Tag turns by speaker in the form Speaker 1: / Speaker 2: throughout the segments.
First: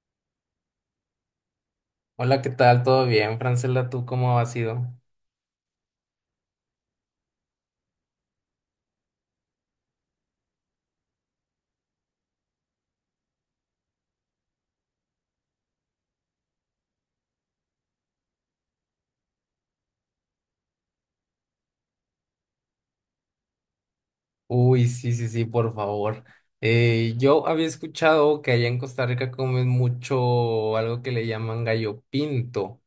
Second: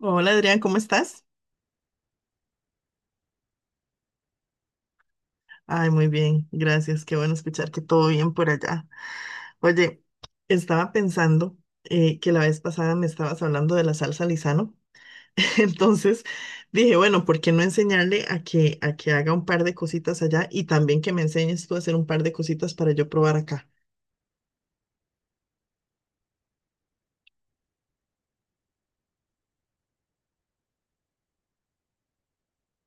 Speaker 1: Hola Adrián, ¿cómo estás?
Speaker 2: Hola, ¿qué tal? ¿Todo bien, Francela? ¿Tú cómo has ido?
Speaker 1: Ay, muy bien, gracias. Qué bueno escuchar que todo bien por allá. Oye, estaba pensando que la vez pasada me estabas hablando de la salsa Lizano. Entonces dije, bueno, ¿por qué no enseñarle a que haga un par de cositas allá y también que me enseñes tú a hacer un par de cositas para yo probar acá?
Speaker 2: Uy, sí, sí, sí, por favor. Yo había escuchado que allá en Costa Rica comen mucho algo que le llaman gallo pinto.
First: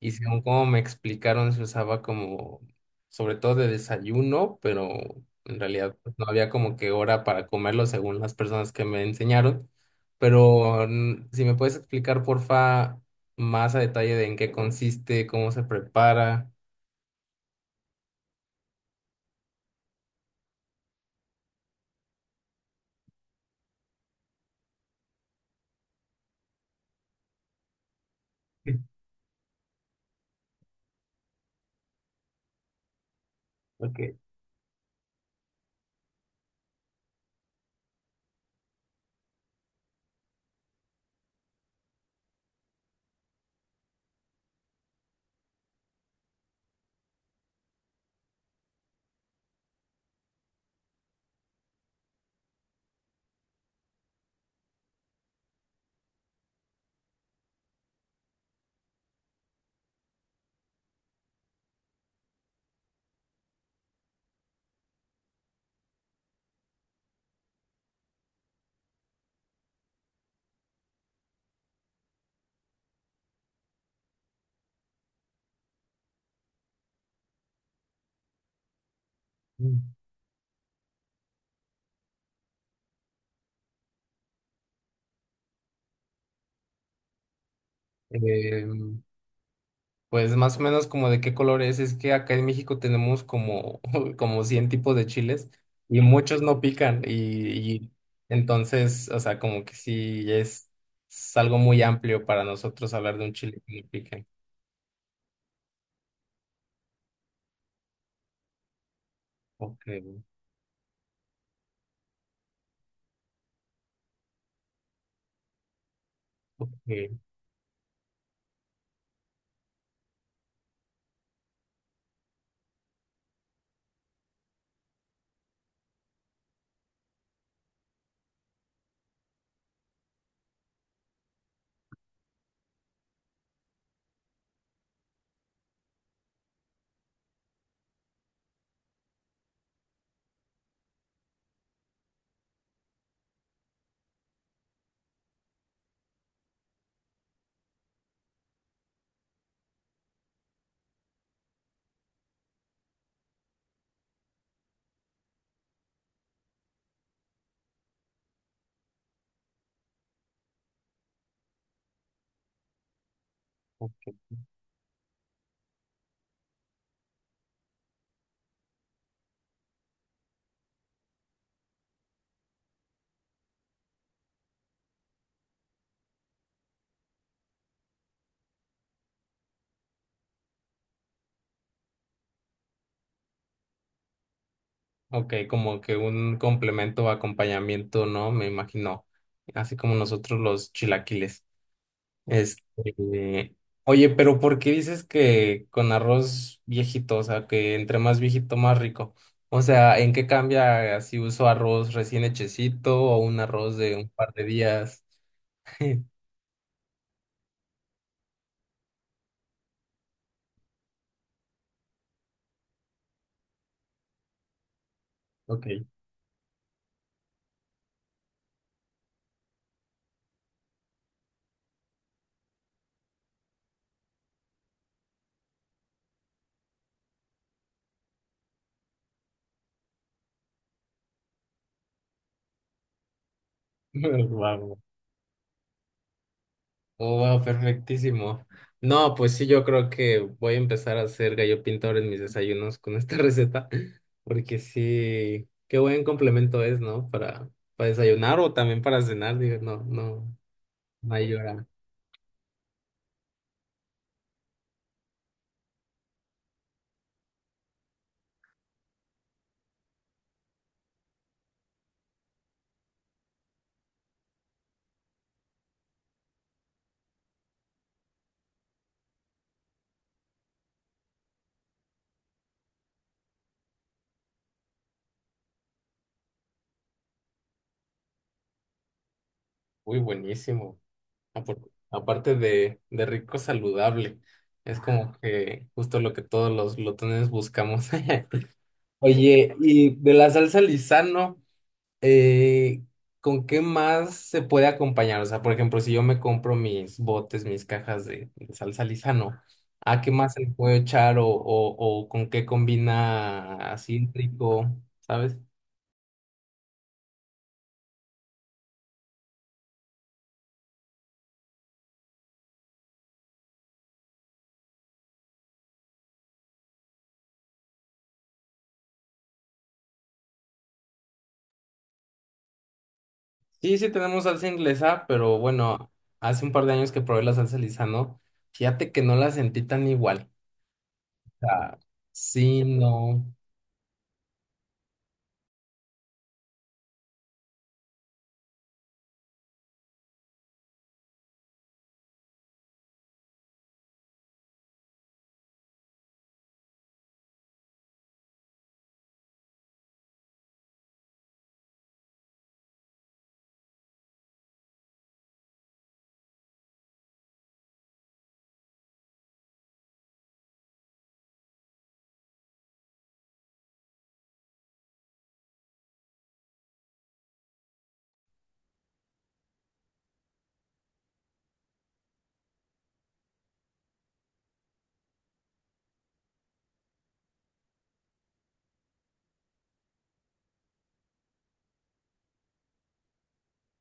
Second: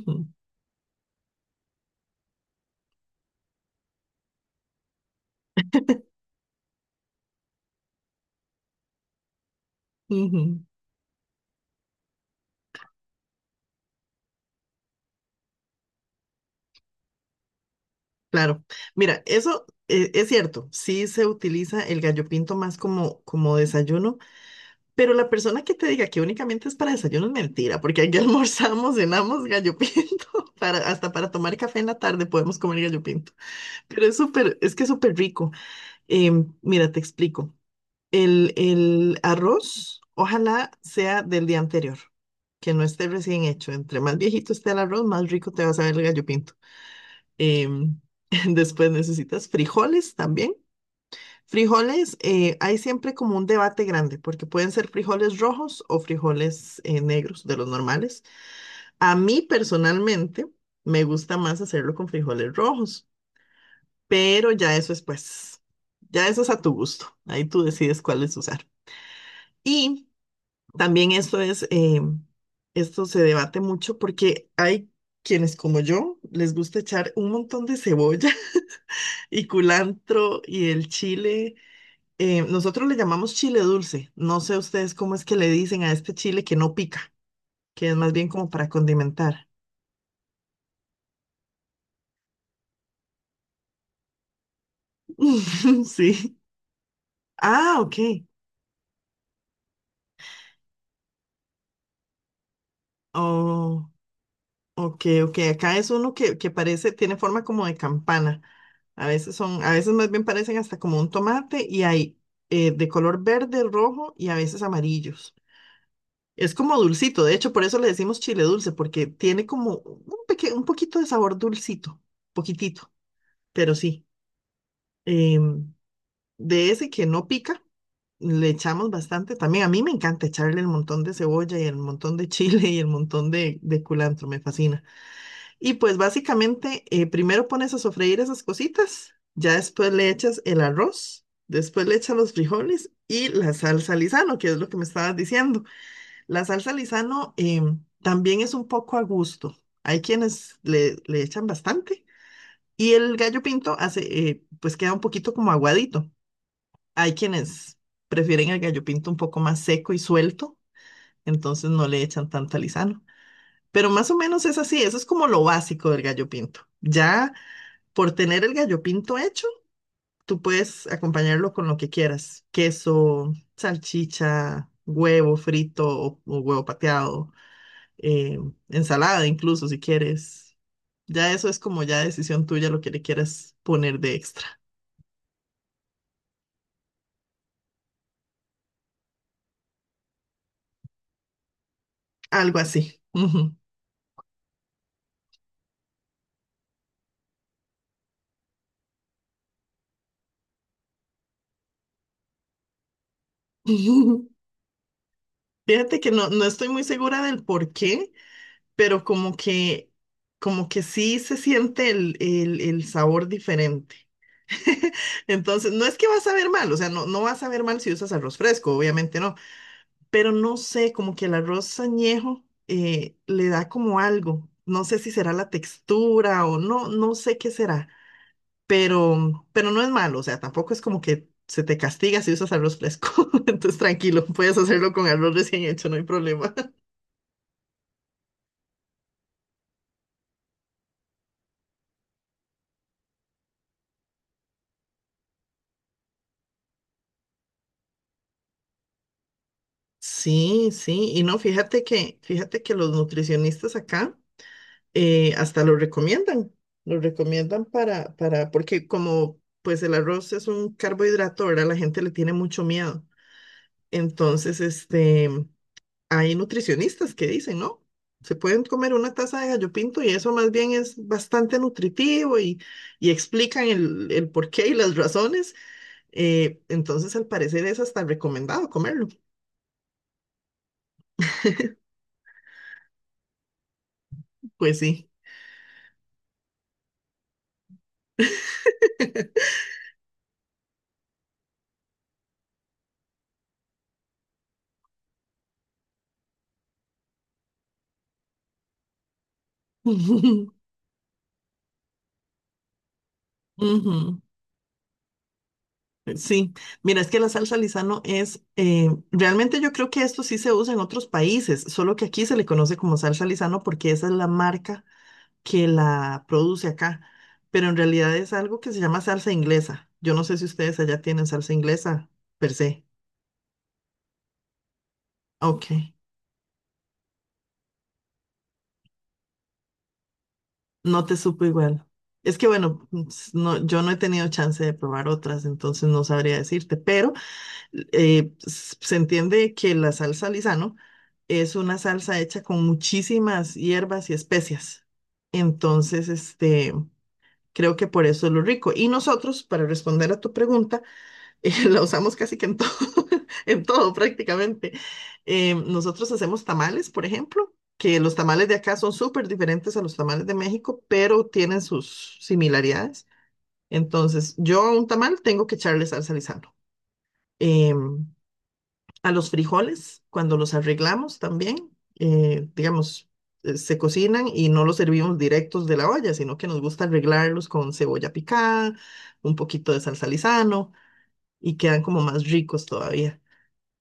Speaker 2: Y según como me explicaron, se usaba como, sobre todo de desayuno, pero en realidad pues, no había como que hora para comerlo según las personas que me enseñaron.
Speaker 1: ujú.
Speaker 2: Pero si me puedes explicar, porfa, más a detalle de en qué consiste, cómo se prepara.
Speaker 1: Claro. Mira, eso es cierto. Sí se utiliza el gallo pinto más como desayuno. Pero la persona que te diga que únicamente es para desayuno es mentira, porque aquí almorzamos, cenamos gallo pinto, hasta para tomar café en la tarde podemos comer gallo pinto. Pero es
Speaker 2: Ok.
Speaker 1: es que es súper rico. Mira, te explico. El arroz, ojalá sea del día anterior, que no esté recién hecho. Entre más viejito esté el arroz, más rico te va a saber el gallo pinto. Em, Después necesitas frijoles también. Frijoles, hay siempre como un debate grande, porque pueden ser frijoles rojos o frijoles negros, de los normales. A mí personalmente me gusta más hacerlo con frijoles rojos, pero ya eso es ya eso es a tu gusto. Ahí tú decides cuáles usar. Y también esto es, esto se debate mucho porque hay quienes como yo les gusta echar un montón de cebolla y culantro y el chile. Nosotros le llamamos chile dulce. No sé ustedes cómo es que le dicen a este chile que no pica, que es más bien como
Speaker 2: Eh,
Speaker 1: para condimentar.
Speaker 2: pues más o menos como de qué color es que acá en México tenemos como, como 100 tipos de chiles y
Speaker 1: Sí.
Speaker 2: muchos no pican y,
Speaker 1: Ah,
Speaker 2: y
Speaker 1: ok.
Speaker 2: entonces, o sea, como que sí es algo muy amplio para nosotros hablar de un chile que no
Speaker 1: Oh,
Speaker 2: pique.
Speaker 1: ok, ok. Acá es uno que parece, tiene forma como de campana. A
Speaker 2: Ok,
Speaker 1: veces más bien parecen hasta como un tomate y hay de color verde, rojo y a veces amarillos. Es como
Speaker 2: ok,
Speaker 1: dulcito, de hecho, por eso le decimos chile dulce, porque tiene como un un poquito de sabor dulcito, poquitito, pero sí. Em, de ese que no pica, le echamos bastante. También a mí me encanta echarle el montón de cebolla y el montón de chile y el montón de culantro, me fascina. Y pues básicamente, primero pones a sofreír esas cositas, ya después le echas el arroz, después le echas los frijoles y la salsa Lizano, que es lo que me estabas diciendo. La salsa Lizano también es un poco a gusto. Hay quienes le echan bastante. Y el gallo pinto hace, pues queda un poquito como aguadito. Hay quienes prefieren el gallo pinto un poco más seco y suelto, entonces no le echan tanta lisano. Pero
Speaker 2: o-
Speaker 1: más o menos es así, eso es como lo básico del gallo pinto. Ya por tener el gallo pinto hecho, tú puedes acompañarlo con lo que quieras, queso, salchicha, huevo frito o huevo pateado, eh, ensalada incluso si quieres. Ya eso es como ya decisión tuya lo que le quieras poner de extra,
Speaker 2: ok, como que un complemento o acompañamiento, ¿no? Me imagino, así como nosotros los chilaquiles.
Speaker 1: algo así.
Speaker 2: Este,
Speaker 1: Ujú.
Speaker 2: Oye, pero ¿por qué dices que con arroz viejito, o sea, que entre más viejito más rico? O sea, ¿en qué cambia si uso arroz recién hechecito o un arroz de un par de días?
Speaker 1: Fíjate que no, no estoy muy segura del por qué, pero como que sí se siente el sabor diferente.
Speaker 2: Ok.
Speaker 1: Entonces, no es que vas a ver mal, o sea, no, no vas a ver mal si usas arroz fresco, obviamente no, pero no sé, como que el arroz añejo le da como algo. No sé si será la textura o no, no sé qué será, pero no es malo, o sea, tampoco es como que se te castiga si usas arroz fresco. Entonces, tranquilo, puedes
Speaker 2: Wow.
Speaker 1: hacerlo con arroz recién hecho, no hay problema.
Speaker 2: Wow, perfectísimo. No, pues sí, yo creo que voy a empezar a hacer gallo pintor en mis desayunos con esta receta, porque sí, qué buen complemento es, ¿no? Para desayunar o también para cenar, digo, no, no,
Speaker 1: Sí, sí,
Speaker 2: no
Speaker 1: y
Speaker 2: hay
Speaker 1: no,
Speaker 2: hora.
Speaker 1: fíjate fíjate que los nutricionistas acá hasta lo recomiendan para, porque como pues el arroz es un carbohidrato, ¿verdad? La gente le tiene mucho miedo. Entonces, este, hay nutricionistas que dicen, ¿no? Se pueden comer una taza de gallo pinto y eso más bien es bastante nutritivo y explican el porqué y las razones. Entonces, al parecer es hasta recomendado comerlo.
Speaker 2: Uy, buenísimo. Apar- Aparte de, rico, saludable.
Speaker 1: Pues
Speaker 2: Es
Speaker 1: sí.
Speaker 2: como que justo lo que todos los glotones buscamos. Oye, y de la salsa Lizano, eh, ¿con qué más se puede acompañar? O sea, por ejemplo, si yo me compro mis botes, mis cajas de salsa Lizano, ¿a qué más se le puede echar o con qué combina así
Speaker 1: Ujú.
Speaker 2: rico? ¿Sabes?
Speaker 1: Sí, mira, es que la salsa Lizano realmente yo creo que esto sí se usa en otros países, solo que aquí se le conoce como salsa Lizano porque esa es la marca que la produce acá, pero en realidad es algo que se llama salsa inglesa. Yo no sé si ustedes allá tienen salsa inglesa per se.
Speaker 2: Sí, sí tenemos salsa inglesa, pero
Speaker 1: Ok,
Speaker 2: bueno, hace un par de años que probé la salsa Lizano, fíjate que no la sentí tan igual.
Speaker 1: no te
Speaker 2: O
Speaker 1: supo
Speaker 2: sea,
Speaker 1: igual. Es que
Speaker 2: sí,
Speaker 1: bueno,
Speaker 2: no.
Speaker 1: no, yo no he tenido chance de probar otras, entonces no sabría decirte, pero... se entiende que la salsa Lizano es una salsa hecha con muchísimas hierbas y especias. Entonces, este, creo que por eso es lo rico. Y nosotros, para responder a tu pregunta, la usamos casi que en todo, en todo prácticamente. Nosotros hacemos tamales, por ejemplo, que los tamales de acá son súper diferentes a los tamales de México, pero tienen sus similaridades. Entonces, yo a un tamal tengo que echarle salsa Lizano. Em, a los frijoles cuando los arreglamos también. Digamos, se cocinan y no los servimos directos de la olla, sino que nos gusta arreglarlos con cebolla picada, un poquito de salsa Lizano y quedan como más ricos todavía.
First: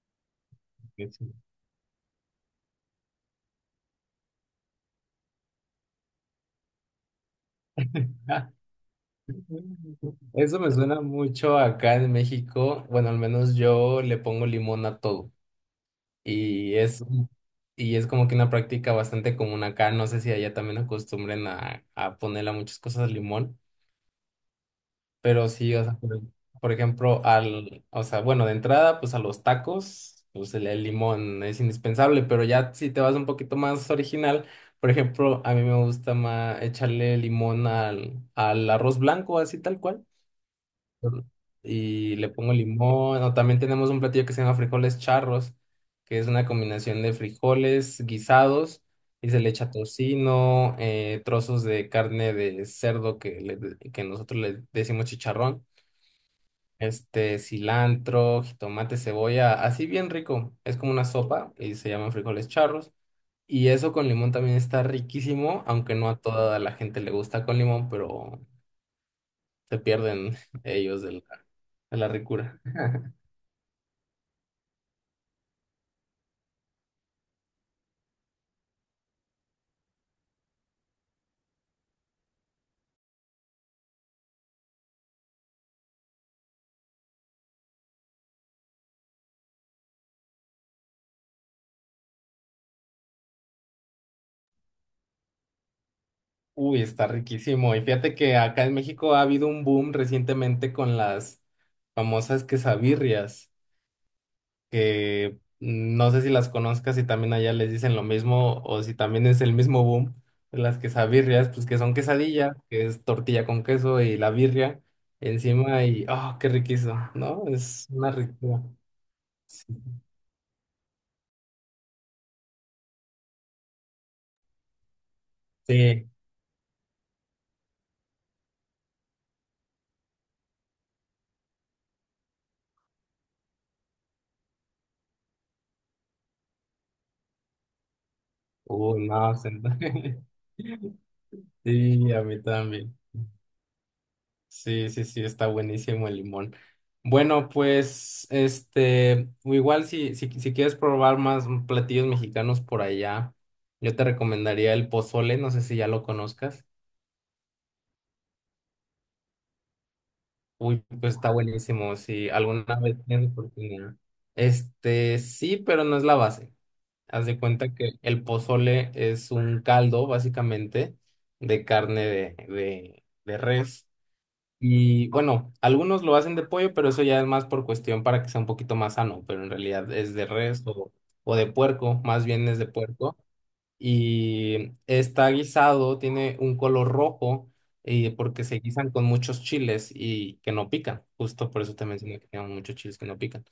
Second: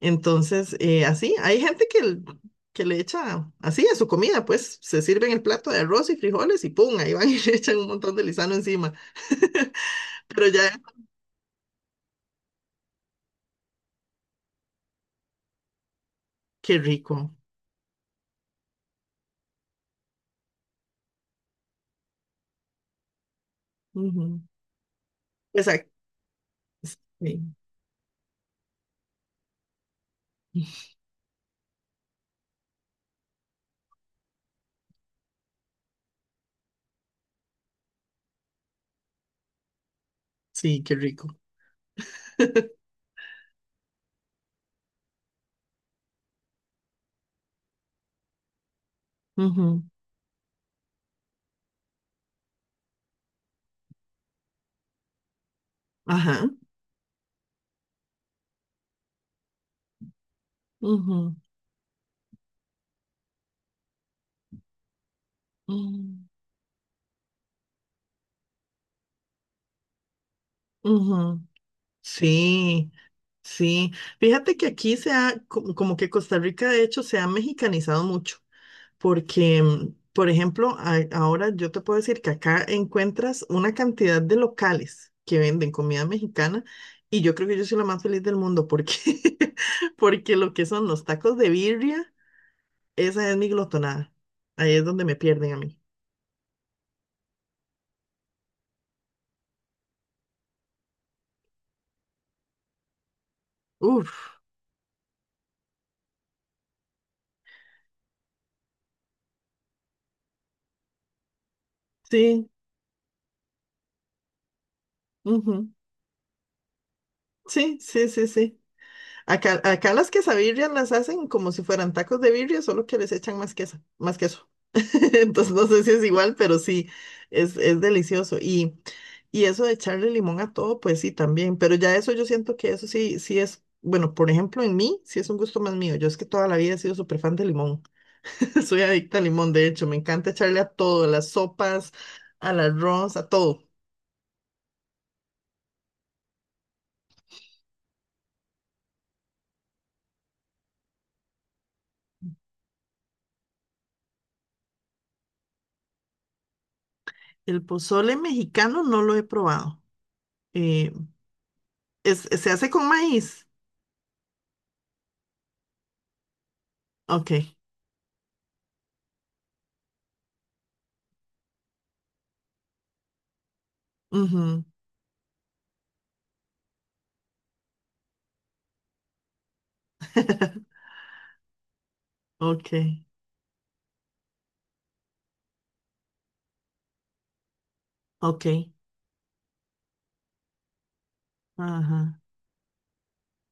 Speaker 1: Entonces,
Speaker 2: Que sí.
Speaker 1: así, hay gente que le echa así a su comida, pues se sirven el plato de arroz y frijoles y ¡pum! Ahí van y le echan un montón de Lizano encima. Pero
Speaker 2: Eso me
Speaker 1: ya,
Speaker 2: suena mucho acá en México. Bueno, al menos yo le pongo limón a todo. Y
Speaker 1: qué
Speaker 2: es,
Speaker 1: rico.
Speaker 2: y es como que una práctica bastante común acá. No sé si allá también acostumbren a, ponerle a muchas cosas limón.
Speaker 1: Ujú.
Speaker 2: Pero sí, o
Speaker 1: Exacto.
Speaker 2: sea, por, ejemplo,
Speaker 1: Sí,
Speaker 2: o sea, bueno, de entrada, pues a los tacos, pues el limón es indispensable, pero ya si te vas un poquito más original, por ejemplo, a mí me gusta más echarle limón al arroz blanco, así tal cual,
Speaker 1: sí, qué
Speaker 2: Ujú.
Speaker 1: rico.
Speaker 2: Y le pongo limón, o también tenemos un platillo que se llama frijoles charros, que es una combinación de frijoles guisados, y se le echa
Speaker 1: Ujú.
Speaker 2: tocino, trozos de carne de cerdo que nosotros le decimos chicharrón,
Speaker 1: Ajá.
Speaker 2: cilantro, jitomate, cebolla, así bien rico. Es como una
Speaker 1: Ujú,
Speaker 2: sopa y se llaman frijoles charros. Y eso con limón también está riquísimo, aunque no a
Speaker 1: mm,
Speaker 2: toda la gente le gusta con limón, pero se pierden ellos de la,
Speaker 1: ujú.
Speaker 2: de la ricura.
Speaker 1: Sí, sí. Fíjate que aquí como que Costa Rica de hecho se ha mexicanizado mucho, porque, mm, por ejemplo, ahora yo te puedo decir que acá encuentras una cantidad de locales que venden comida mexicana y yo creo que yo soy la más feliz del mundo porque, porque lo que son los tacos de birria, esa es mi glotonada. Ahí es donde me pierden a mí.
Speaker 2: Uy, está riquísimo. Y fíjate que acá en México ha habido un boom recientemente con las famosas quesabirrias,
Speaker 1: Uf,
Speaker 2: que no sé si las conozcas, si también allá les dicen lo mismo o si también es el mismo boom, las quesabirrias, pues que son
Speaker 1: sí,
Speaker 2: quesadilla, que es tortilla con queso y la birria
Speaker 1: ujú.
Speaker 2: encima y, oh, qué riquísimo, ¿no?
Speaker 1: Sí,
Speaker 2: Es
Speaker 1: sí,
Speaker 2: una
Speaker 1: sí, sí.
Speaker 2: riqueza.
Speaker 1: Acá, acá las quesabirrias las hacen como si fueran tacos de birria, solo que les echan más queso, más queso. Entonces no sé si es
Speaker 2: Sí.
Speaker 1: igual, pero sí, es delicioso. Y eso de echarle limón a todo, pues sí, también. Pero ya eso yo siento que eso sí, sí es, bueno, por ejemplo, en mí, sí es un gusto más mío. Yo es que toda la vida he sido súper fan de limón. Soy
Speaker 2: Uy,
Speaker 1: adicta al
Speaker 2: no,
Speaker 1: limón, de hecho, me encanta echarle a todo, a las sopas,
Speaker 2: sí, a mí
Speaker 1: al
Speaker 2: también.
Speaker 1: arroz, a todo.
Speaker 2: Sí, sí, sí, está buenísimo el limón. Bueno, pues, o igual si quieres probar más platillos mexicanos por allá, yo te recomendaría el pozole, no sé si ya lo conozcas.
Speaker 1: El pozole mexicano no lo he probado.
Speaker 2: Uy,
Speaker 1: Eh,
Speaker 2: pues está buenísimo, si
Speaker 1: Se
Speaker 2: alguna
Speaker 1: hace con
Speaker 2: vez tienes
Speaker 1: maíz.
Speaker 2: oportunidad. Sí, pero no es la base. Haz de
Speaker 1: Ok.
Speaker 2: cuenta que el pozole es un caldo, básicamente, de carne de, de res.
Speaker 1: Ujú.
Speaker 2: Y bueno, algunos lo hacen de pollo, pero eso ya es más por cuestión para que sea un poquito más sano, pero en realidad es de res o de puerco, más bien es de
Speaker 1: Ok,
Speaker 2: puerco. Y está guisado, tiene un color rojo, y porque
Speaker 1: ok,
Speaker 2: se guisan con muchos chiles y que no pican. Justo por eso te mencioné
Speaker 1: ajá,
Speaker 2: que tienen muchos chiles que no pican.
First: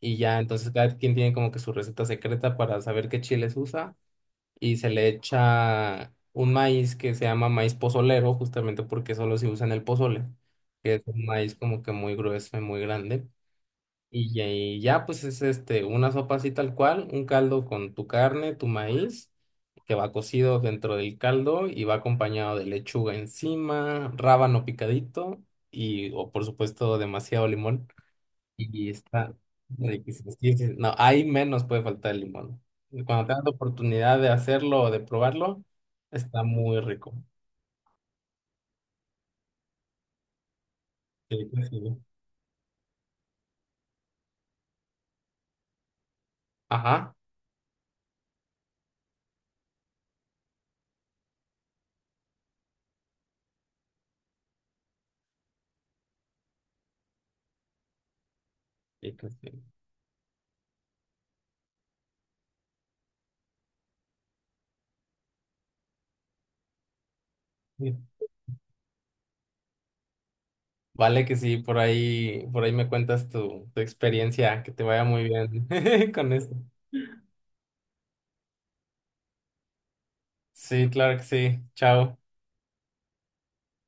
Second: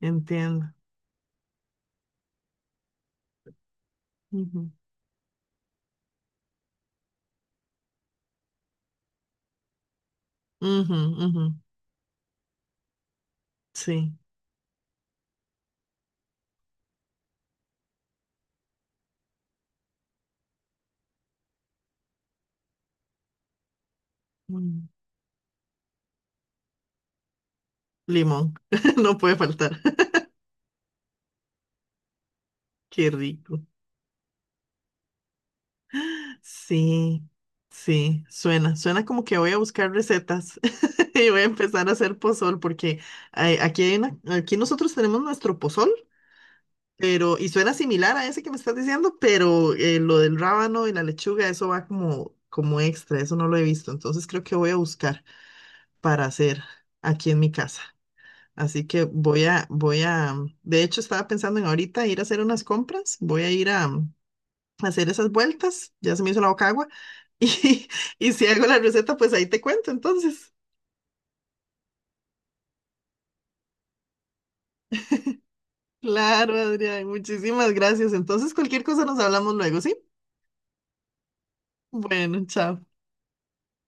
Speaker 2: Y ya entonces
Speaker 1: entiendo.
Speaker 2: cada quien tiene como que su receta secreta para saber qué chiles usa
Speaker 1: Ujú,
Speaker 2: y se le echa un maíz que se llama maíz pozolero, justamente porque solo se usa en el pozole, que
Speaker 1: ujú,
Speaker 2: es un
Speaker 1: ujú.
Speaker 2: maíz como que muy grueso y muy grande.
Speaker 1: Sí,
Speaker 2: Y ya, pues es una sopa así tal cual, un caldo con tu carne, tu maíz, que va cocido dentro del caldo y va acompañado de lechuga encima, rábano
Speaker 1: mm,
Speaker 2: picadito y, o por supuesto, demasiado limón.
Speaker 1: limón,
Speaker 2: Y
Speaker 1: no puede
Speaker 2: está
Speaker 1: faltar.
Speaker 2: riquísimo. Sí, sí, no, ahí menos puede faltar el limón.
Speaker 1: Qué
Speaker 2: Cuando tengas la
Speaker 1: rico.
Speaker 2: oportunidad de hacerlo o de probarlo, está muy rico.
Speaker 1: Sí, sí, suena, suena como que voy a buscar recetas y voy a
Speaker 2: Sí, que sí.
Speaker 1: empezar a hacer pozol porque aquí hay aquí nosotros tenemos nuestro pozol,
Speaker 2: Ajá.
Speaker 1: pero y suena similar a ese que me estás diciendo, pero lo del rábano y la lechuga, eso va como como extra, eso no lo he visto, entonces creo que voy a buscar. Para hacer aquí en mi casa. Así que
Speaker 2: Sí, que sí.
Speaker 1: voy a, de hecho estaba pensando en ahorita ir a hacer unas compras, voy a ir a hacer esas vueltas, ya se me hizo la boca agua, y,
Speaker 2: Sí.
Speaker 1: y si hago la receta, pues ahí te cuento entonces.
Speaker 2: Vale que sí, por ahí me cuentas tu experiencia, que te vaya muy bien con
Speaker 1: Claro,
Speaker 2: esto.
Speaker 1: Adrián, muchísimas gracias. Entonces, cualquier cosa nos hablamos luego, ¿sí?
Speaker 2: Sí, claro que sí. Chao.
Speaker 1: Bueno, chao.